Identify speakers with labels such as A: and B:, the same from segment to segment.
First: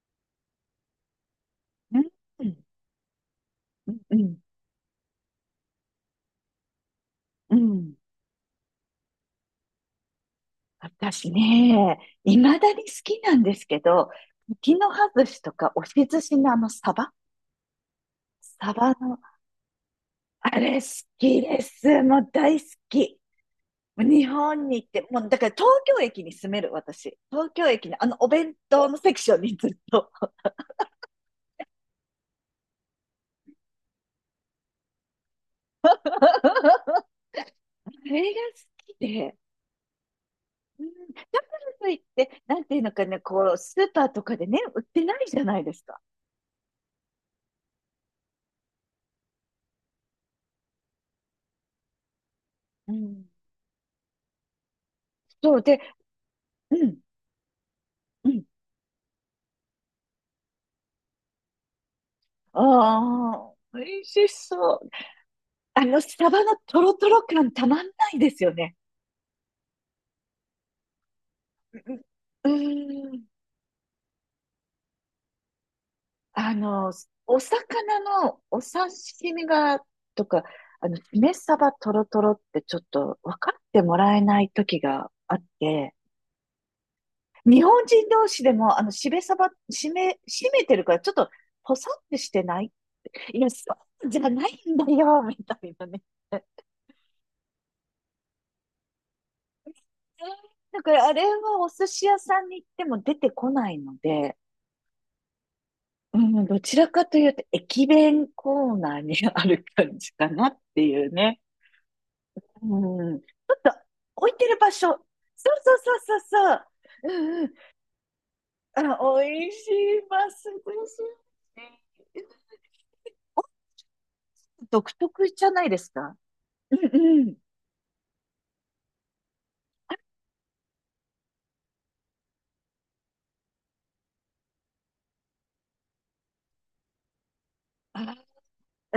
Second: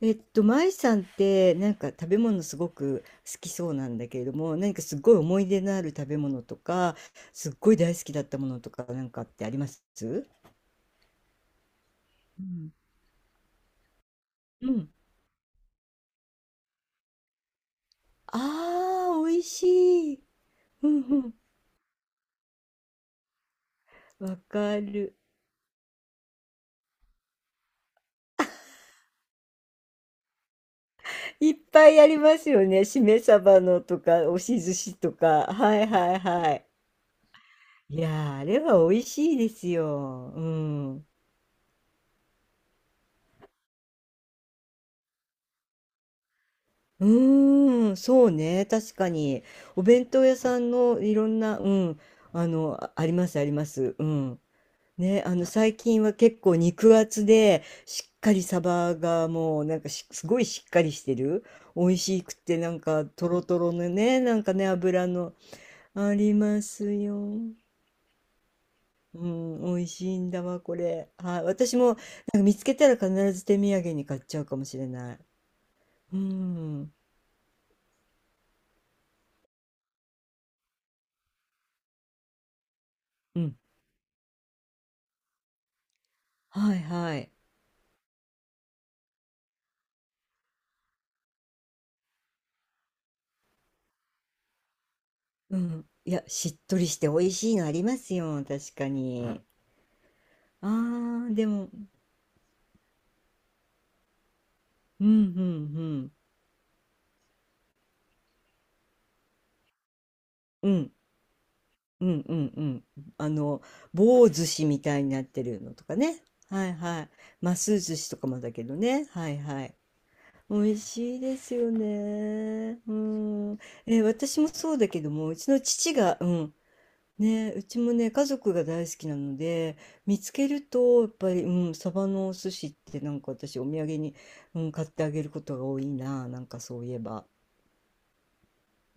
A: 舞さんってなんか
B: う
A: 食
B: ん、
A: べ物
B: う
A: す
B: ん、
A: ごく好きそうなんだ
B: う
A: けれど
B: ん、
A: も、何かすごい思い出のある食べ物とか、すっ
B: う
A: ごい
B: ん。
A: 大好きだったものとかなんかってあります？
B: 私ね、い
A: う
B: まだ
A: ん、
B: に好きなんですけど、
A: う
B: 茎
A: ん。
B: の葉寿司とか押し寿司のあの
A: あ
B: サバの、
A: あ、美味しい。
B: あれ好
A: うん
B: きです。もう大好き。
A: う
B: 日
A: ん。わ
B: 本
A: か
B: に行って、
A: る。
B: もうだから東京駅に住める私。東京駅のあのお弁当のセクションにずっと。
A: いっぱいありますよね。しめ鯖のとか、押し寿司とか。はいはい はい。
B: そ
A: いや
B: れ
A: ー、
B: が
A: あ
B: 好
A: れは
B: き
A: 美味し
B: で。
A: いですよ。う
B: うん、
A: ん。
B: だからといって、なんていうのかね、こう、スーパーとかでね、売ってないじゃないですか。
A: うーん、そうね、確かに。お弁当屋さんのいろんな、うん、あの、
B: う
A: ああり
B: ん。
A: ます、あります。うん。ね、あの、
B: そう
A: 最
B: で、
A: 近は結構
B: う
A: 肉
B: ん、
A: 厚で、しっ
B: う
A: か
B: ん。
A: りサバがもう、なんかしすごいしっかりしてる。美味しくて、なんか、ト
B: あ
A: ロ
B: あ、
A: トロ
B: 美
A: の
B: 味
A: ね、
B: し
A: なんかね、
B: そう。
A: 油の、あ
B: サ
A: り
B: バの
A: ま
B: ト
A: す
B: ロトロ
A: よ。
B: 感たまんないですよね。
A: うん、美味しいんだわ、これ。はい、私も、なんか
B: う
A: 見つけたら必
B: ん、うん。
A: ず手土産に買っちゃうかもしれない。う
B: あの、
A: ん、
B: お魚のお刺身が、とか、しめバトロトロってちょっと分
A: う
B: か
A: ん、
B: ってもらえない時があって、
A: はい、はい。
B: 日本人同士でも、しめサバしめてるからちょっと、ポサってしてない、いや、そうじゃないんだよ、み
A: う
B: たいな
A: ん。
B: ね。
A: いや、しっとりして美味しいのありますよ、確かうん。に。あ
B: だからあれ
A: ー、で
B: はお
A: も、
B: 寿司屋さんに行っても出てこないので、
A: うん、うん、うん。
B: うん、どちらかというと駅弁コーナーにある感じかなっ
A: う
B: て
A: ん、
B: いうね。
A: うん、うん、う
B: う
A: ん。
B: ん、
A: あの、棒
B: 置いて
A: 寿
B: る
A: 司
B: 場
A: み
B: 所。そ
A: た
B: う
A: いになって
B: そ
A: るの
B: う
A: とか
B: そうそう
A: ね。
B: そ
A: は
B: う。
A: いはい。
B: うんうん。
A: ます寿司とかもだけど
B: あ、
A: ね。はい
B: 美味
A: は
B: し
A: い。
B: い、ます美
A: 美味
B: 味
A: しいですよ
B: しい。
A: ね。うん。え、私もそうだ
B: 独
A: けど
B: 特
A: も、う
B: じ
A: ち
B: ゃ
A: の
B: ないです
A: 父
B: か。
A: が、うん、
B: うんうん。
A: ね、うちもね、家族が大好きなので、見つけると、やっぱり、うん、サバのお寿司ってなんか私お土産に、うん、買ってあげることが多いな、なんかそういえば。
B: あ、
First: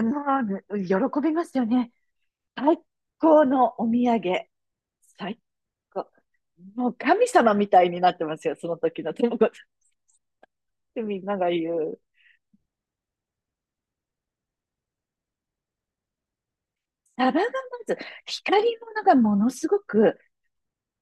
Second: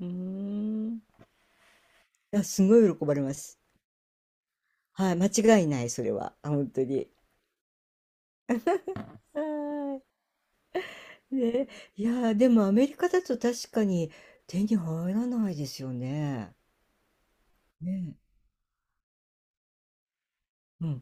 A: うー
B: もう、喜
A: ん。い
B: びますよね。
A: や、すご
B: 最
A: い喜ばれま
B: 高
A: す。
B: のお土産。
A: はい、間
B: 最
A: 違いない、そ
B: 高。
A: れは。あ、本当
B: もう
A: に。
B: 神様みたいになってますよ、その時の友達
A: は
B: ってみん
A: い。
B: なが
A: ね、
B: 言う。
A: いやー、でもアメリカだと確かに手に入らないですよね。
B: サバがまず、
A: ね。
B: 光り物がものすごく
A: うん。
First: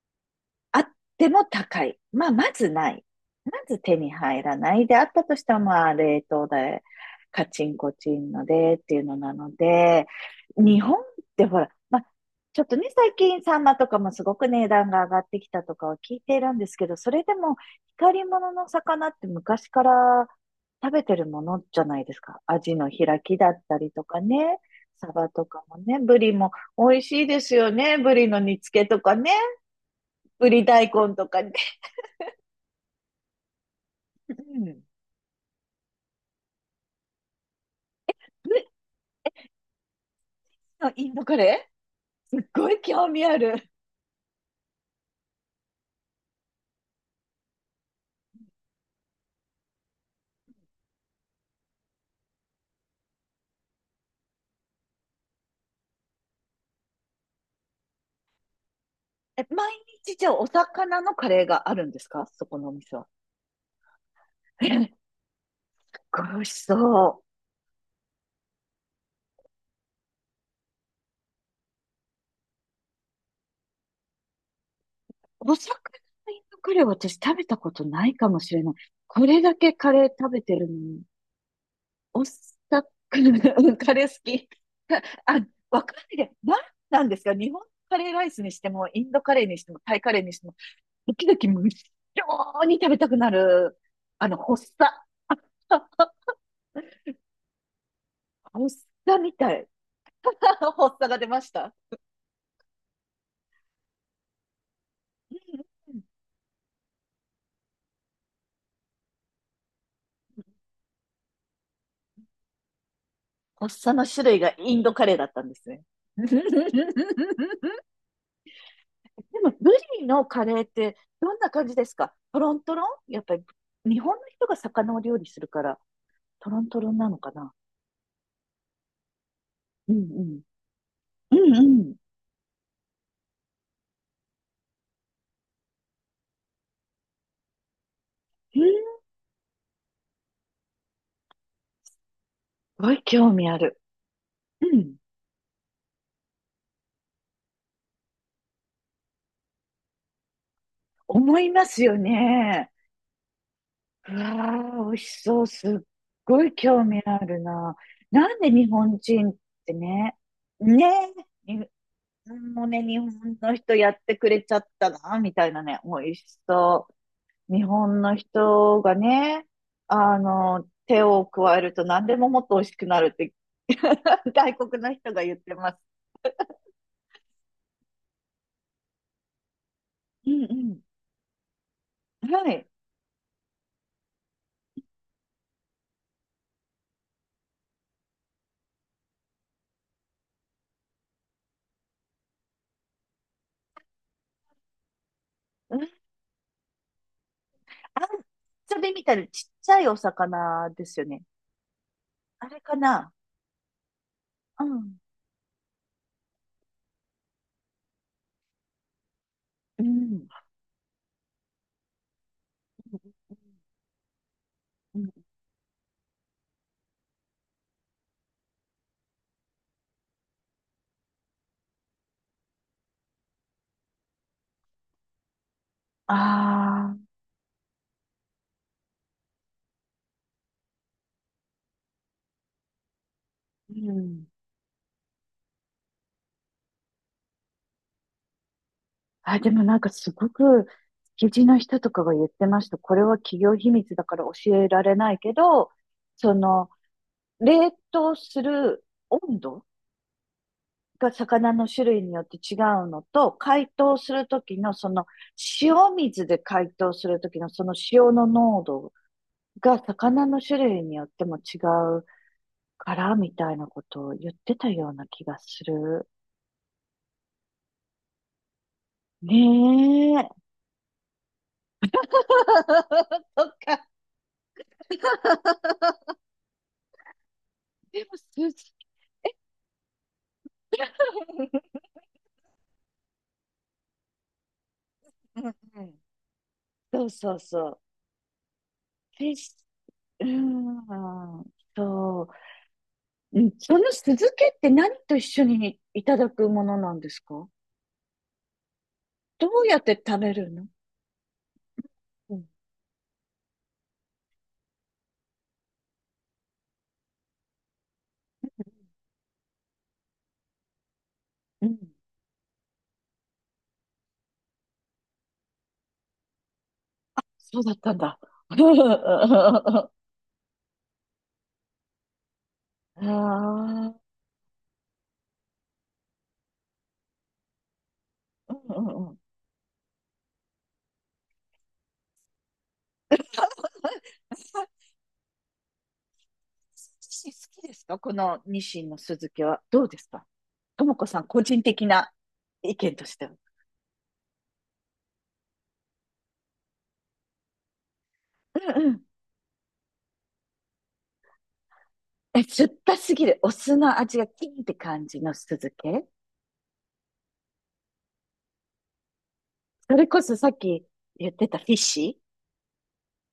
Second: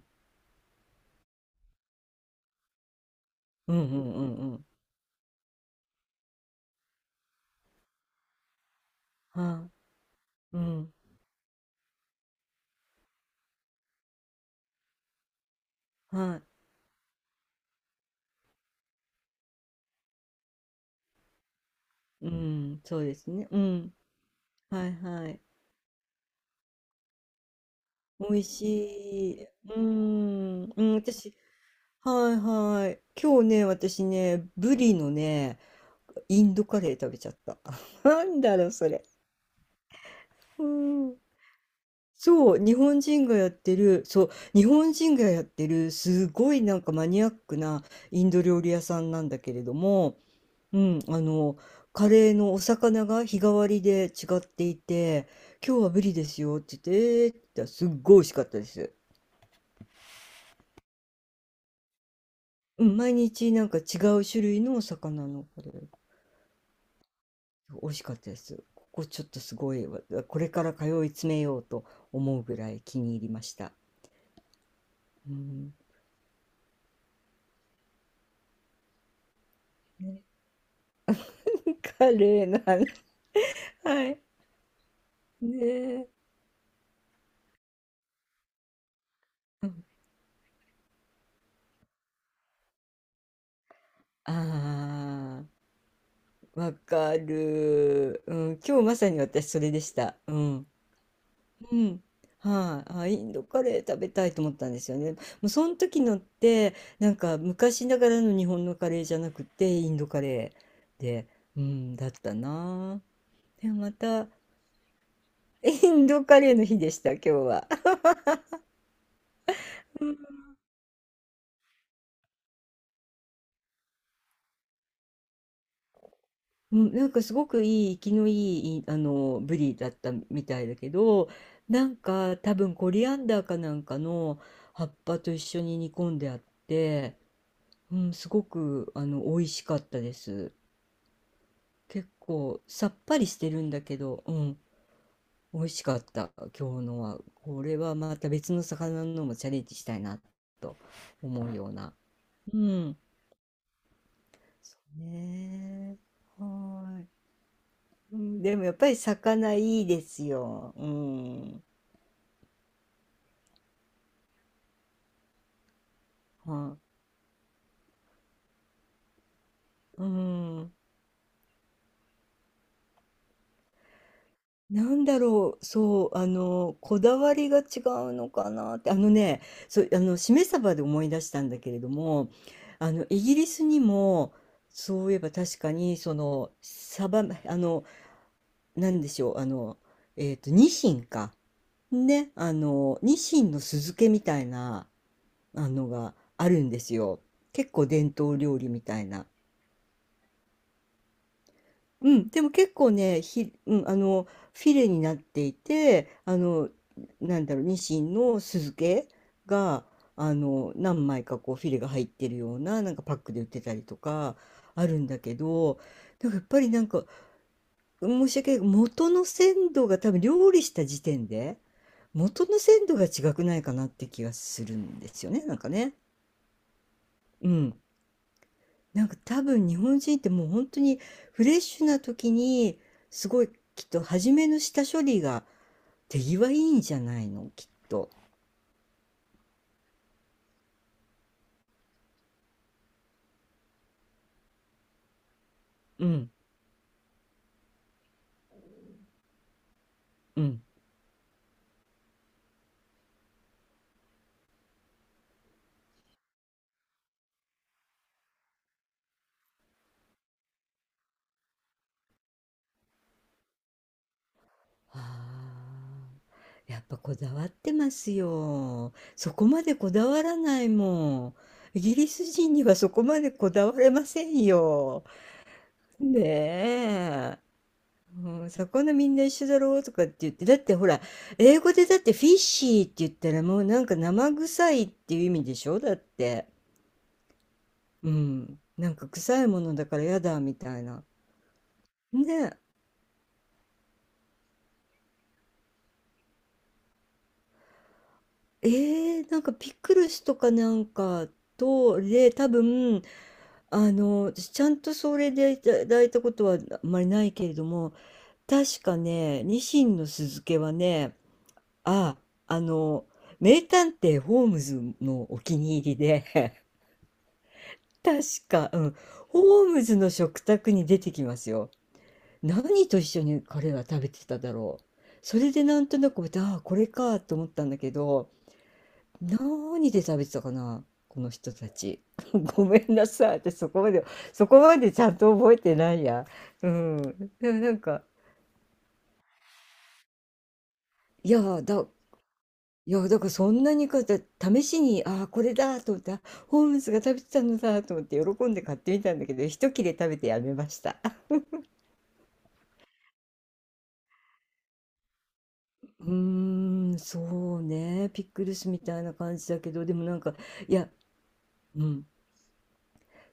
B: あっても高い。まあ、まずない。ま
A: うん
B: ず
A: う
B: 手に
A: んうん
B: 入
A: う
B: ら
A: ん。
B: ない。で、あったとしても、まあ、冷凍で、カチンコチンのでっていうのなの
A: は
B: で、
A: い。う
B: 日
A: ん。
B: 本ってほら、まあ、ちょっとね、最近サンマとかもすごく値段が上がってきたとかは聞いてい
A: は
B: るんですけど、それでも光り物の魚って昔から食べてるものじゃないです
A: い。う
B: か。アジ
A: ん。
B: の
A: そうで
B: 開
A: す
B: き
A: ね。
B: だ
A: う
B: ったり
A: ん。
B: とかね、
A: はい
B: サバ
A: はい。
B: とかもね、ブリも美味しいですよね。ブリ
A: 美
B: の
A: 味
B: 煮
A: し
B: 付けとかね。
A: い。うー
B: ぶり
A: ん。う
B: 大
A: ん、
B: 根と
A: 私、
B: かね。
A: はいはい。今日ね、私
B: う
A: ね、ブ
B: ん、
A: リのね、インドカレー食べちゃった。なんだろう、それ。う
B: のイン
A: ん。
B: ドカレーすっ
A: そう、
B: ご
A: 日
B: い
A: 本
B: 興味
A: 人
B: あ
A: がやっ
B: る。
A: てる、そう、日本人がやってる、すごいなんかマニアックなインド料理屋さんなんだけれども、うん、あの、カレーのお魚が日替わりで違っていて、今日はブリですよって言って、えーって言ったらすっごい美味しかったです。
B: え、毎日じゃあお魚のカレーがあるんですか、そこのお
A: う
B: 店
A: ん、
B: は？
A: 毎日なんか違う種類
B: え、す
A: のお
B: っ
A: 魚のこれ、
B: ごい美味しそ
A: 美味しかったです。ここちょっとすごい、わこれから通い詰めようと思うぐらい気に入りました。う
B: う。お
A: ん。
B: 魚のインドカレーは私食べたことないかもしれない。これだけカレー
A: ね
B: 食べてるのに、
A: カ
B: お
A: レーの話。
B: 魚、カ
A: は
B: レー好
A: い。
B: き。あ、
A: ね
B: わかんな
A: え。
B: いで。なんなんですか、日本カレーライスにしても、インドカレーにし
A: う
B: ても、
A: ん。
B: タイカレーにしても、時々無性に食べたくなる、発作。
A: あ
B: あ、
A: あ、わかる。うん、
B: 発
A: 今日まさ
B: 作
A: に
B: み
A: 私
B: た
A: そ
B: い。
A: れでした。うん。
B: 発作が出ました。
A: うん。はい。あ、インドカレー食べたいと思ったんですよね。もうその時のって、なんか昔ながらの日本のカレーじゃなくて、インドカレーで、うん、だったな。で、
B: 発
A: ま
B: 作の
A: た、
B: 種類がインドカレーだったんですね。
A: イン ドカレーの日で
B: で
A: した、今日は。
B: も、ブリのカレーってどんな感じですか、トロントロンやっぱり、日本の人が魚を料理するから、トロン
A: う
B: トロ
A: ん、
B: ン
A: な
B: な
A: ん
B: の
A: か
B: か
A: すご
B: な。
A: くいい、生きのいい、いあの、ブリだっ
B: うん
A: た
B: うん。
A: みたいだけど、
B: うんう
A: な
B: ん。
A: んか多分コリアンダーかなんかの葉っぱと一緒に煮込んであって、うん、すご
B: うん、
A: く、あ
B: す
A: の、美味しかったです。結構さ
B: ご
A: っ
B: い
A: ぱり
B: 興
A: し
B: 味
A: て
B: あ
A: るん
B: る。
A: だけど、うん、
B: うん。
A: 美味しかった、今日のは。これはまた別の魚のもチャレンジしたいなと
B: 思
A: 思
B: い
A: う
B: ま
A: よう
B: す
A: な。
B: よ
A: う
B: ね。
A: ん、
B: うわ
A: そ
B: ー、美味
A: う
B: しそう。すっ
A: ね。
B: ごい興
A: は
B: 味
A: ーい。
B: あるな。
A: う
B: なん
A: ん、
B: で
A: でも
B: 日
A: やっぱり
B: 本人っ
A: 魚
B: て
A: いいで
B: ね、
A: すよ。
B: ね
A: う
B: え、
A: ん。
B: に、もうね、日本の人やってくれちゃったな、みたいなね、美味し
A: は
B: そう。日本の人がね、
A: うん。
B: 手を加えると何でももっと美味しくなるって、外国
A: な
B: の
A: ん
B: 人
A: だ
B: が言って
A: ろう、
B: ます。
A: そう、あの、こだわりが違うのかなって、あのね、そう、あの、
B: う
A: しめ鯖
B: ん
A: で思い出したんだけれど
B: う
A: も、
B: ん。はい。
A: あの、イギリスにも、そういえば確かに、その、鯖、あの、なんでしょう、あの、ニシンか。ね、あの、ニシンの酢漬けみたいな、あ
B: うん、あ
A: の
B: ん
A: があるんですよ。結構伝統料理
B: ちゃ
A: み
B: び
A: た
B: み
A: い
B: たい
A: な。
B: なちっちゃいお魚ですよね。
A: うん、で
B: あ
A: も
B: れ
A: 結
B: か
A: 構
B: な。
A: ね、ひ、うん、あの、
B: う
A: フィレ
B: ん。
A: になっていて、あの、なんだろう、ニシンの酢漬け
B: う
A: が、
B: ん。
A: あの、何枚かこう、フィレが入ってるような、なんかパックで売ってたりとか、ある
B: う
A: ん
B: ん、
A: だけど、なんかやっぱりなんか、申し訳ない、元の鮮度が多分料理した時点で、元の鮮度が違くないかなって気がするんですよね、なんかね。
B: ああ、
A: うん。なんか多分日本人ってもう本当にフレッシュな時にすごいきっ
B: う
A: と
B: ん。
A: 初めの下処理が手際いいんじゃないのきっと。
B: あ、でもなんかすごく、築地の人とかが言ってました。これは企業秘密だから教えられないけど、
A: うん
B: その、冷凍する温度
A: うん、
B: が魚の種類によって違うのと、解凍するときのその、塩水で解凍するときのその塩の濃度が魚の種類によっても違うから、みたいなことを言ってたよう
A: あ
B: な気がする。
A: ーやっぱこだわってますよ。そこまでこだ
B: ね
A: わ
B: え。
A: らないもん。イギリス人にはそこまで
B: と
A: こだわ
B: か、
A: れませんよ。ねえ。
B: でも、す、
A: うん、魚みんな一緒だろうとかって言って、だってほら、英語でだってフィッシーって言ったらもうなんか生臭いっていう意
B: う
A: 味
B: ん
A: でしょ
B: う
A: だっ
B: ん、
A: て。
B: そうそうそう。
A: うん。なんか
B: フィッ
A: 臭い
B: シ
A: ものだからやだみた
B: ュ、う
A: い
B: ー
A: な。
B: ん、そう。
A: ね
B: うん、その酢漬けって何と一緒にいただくものなんですか、
A: え。えー、なん
B: ど
A: か
B: う
A: ピ
B: やって
A: クル
B: 食
A: ス
B: べ
A: と
B: る
A: か
B: の？
A: なんかと、で、
B: うん、
A: 多分、あの、私ちゃんとそれでいただいたことはあんまりないけれども、確かね、ニシンの酢漬けはね、
B: うん、
A: あ、あの、名探偵ホームズのお気に入りで
B: そうだったんだ。
A: 確 か、うん。ホーム
B: あ
A: ズの食卓に出てきますよ。何と一緒に彼は
B: あ、
A: 食べてただろう。それでなんとなく、ああ、これかと思ったんだけど、
B: うんうんうん。
A: 何で食べてたかな、この人たち。ごめんなさい。私そこまで、
B: 好
A: ちゃんと覚えてないや。う
B: き
A: ん。でもな
B: で
A: ん
B: すか
A: か、
B: このニシンの酢漬けは？どうですかともこさん、
A: いや
B: 個人
A: ー、
B: 的
A: だ、
B: な意
A: い
B: 見
A: や
B: と
A: ー、
B: し
A: だ
B: て
A: から
B: は。
A: そんなにか、だ試しに、ああ、これだと思って、あホームズが食べてたのだと思って喜んで買っ
B: う
A: てみ
B: ん、
A: たんだけど、一切れ食べてやめました。
B: え、酸っぱすぎる？お酢の味がキンって感じの酢漬
A: う
B: け、
A: ーん、そうね、ピックルスみたいな感じだけど、
B: そ
A: でも
B: れ
A: なん
B: こそ
A: か、
B: さっ
A: い
B: き
A: や、
B: 言ってたフィッ
A: うん、
B: シ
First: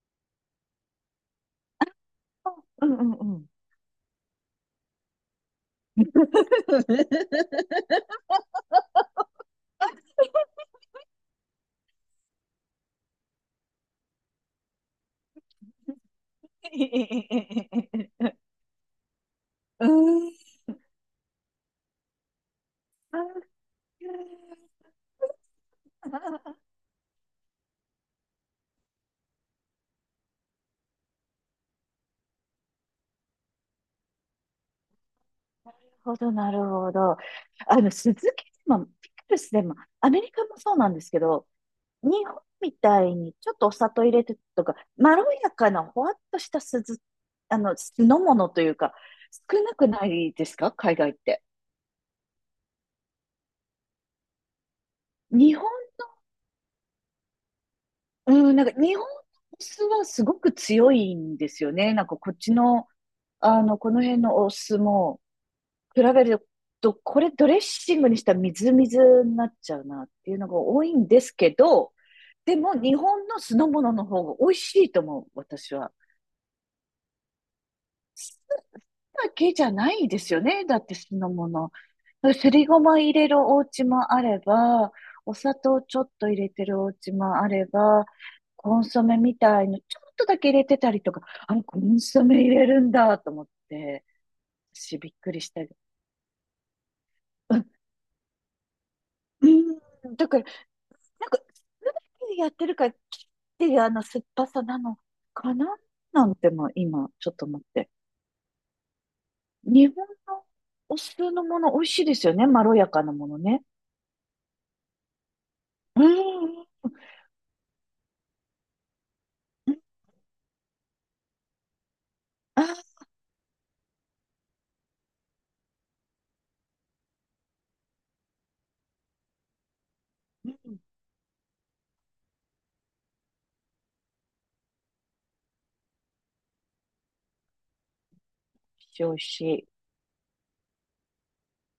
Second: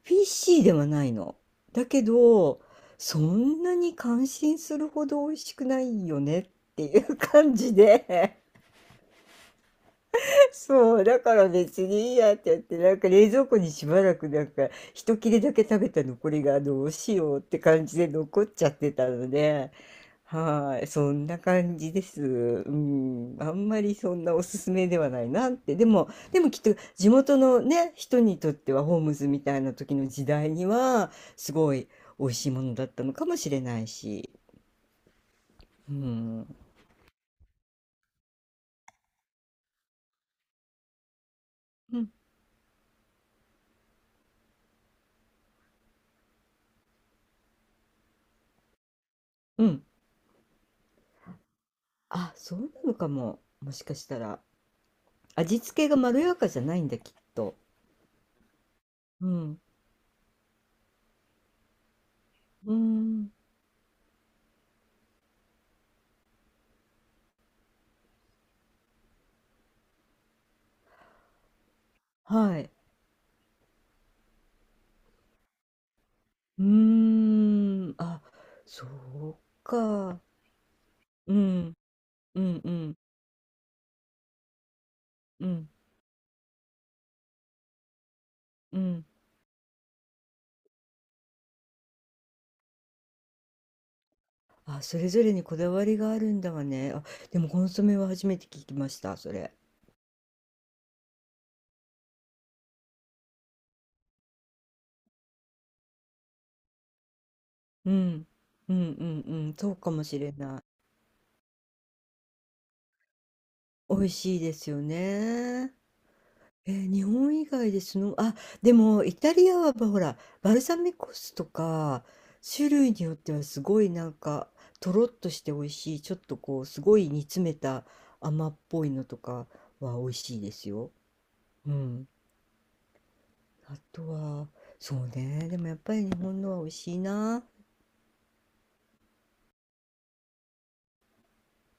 A: フィッシーではないの。だけど、
B: ー、うんうん
A: そ
B: うんうん。
A: んなに感心するほど美味しくないよねっていう感じで、そう、だから別にいいやってやって、なんか冷蔵庫にしばらくなんか、一切れだけ食べた残りがどうしようって感じで 残っちゃってたので、
B: うーん。
A: はい、そんな感じです。うん、あんまりそんなおすすめではないなって。でも、
B: な
A: でも
B: る
A: きっと地元のね、人にとってはホームズみたいな時の時代には、すごい美味しいものだったのかもしれないし。う
B: ほど、
A: ん。
B: なるほど。酢漬けでも、ピクルスでも、アメリカもそうなんですけど、
A: う
B: 日
A: ん。
B: 本みたいにちょっとお砂糖入れてとか、まろやかなほわっとした酢漬、酢の物というか、少
A: う
B: な
A: ん。
B: くないですか海外って？
A: あ、そうなのかも。もしかしたら。
B: 日
A: 味
B: 本、
A: 付けがまろやかじゃないんだ、きっと。
B: うん、なんか日本の
A: うん。
B: お酢はすごく強いんですよね。なんかこっち
A: う
B: の、
A: ん。
B: この辺のお酢も比べると、これドレッシングにしたらみずみずになっちゃうなっていうのが多いんですけど、で
A: はい。
B: も日本の酢の物の方が美味しいと思う、私は。
A: うーん。あ、そ
B: だ
A: う
B: けじゃないで
A: か。
B: すよね。だって酢の
A: う
B: 物。
A: ん。う
B: す
A: ん
B: り
A: う
B: ご
A: ん。
B: ま入れるお家もあれば、お
A: う
B: 砂
A: ん。
B: 糖ちょっと入れてるお家もあれば、コ
A: う
B: ンソ
A: ん。
B: メみたいのちょっとだけ入れてたりとか、あのコンソメ入れるんだと思って、
A: あ、
B: 私
A: それ
B: びっ
A: ぞ
B: く
A: れ
B: り
A: に
B: し
A: こ
B: たり。
A: だわりがあるんだわね。あ、でも
B: う
A: コ
B: ん、
A: ンソメは初めて聞きました、そ
B: う
A: れ。
B: んだから、なんか、酢だけでやってるから、切っていうあの酸っぱさなのかな、なんても今、ちょっと思って。
A: うん。うんうんうん。そう
B: 日
A: かも
B: 本
A: しれ
B: の
A: ない。
B: お酢のもの美味しいですよね。まろやかなものね。
A: 美味しいですよね。
B: うん。
A: 日本以外でその、あ、でもイタリアは
B: う
A: ほら、バルサミコ酢とか、種
B: あ、
A: 類によってはすごいなんか、とろっとして美味しい、ちょっとこう、すごい煮詰めた甘っぽいのとかは美味しい
B: うん。
A: です
B: 美味
A: よ。うん。あとは、そうね、でもやっぱり日本のは美味しいな。
B: しい、美味しい。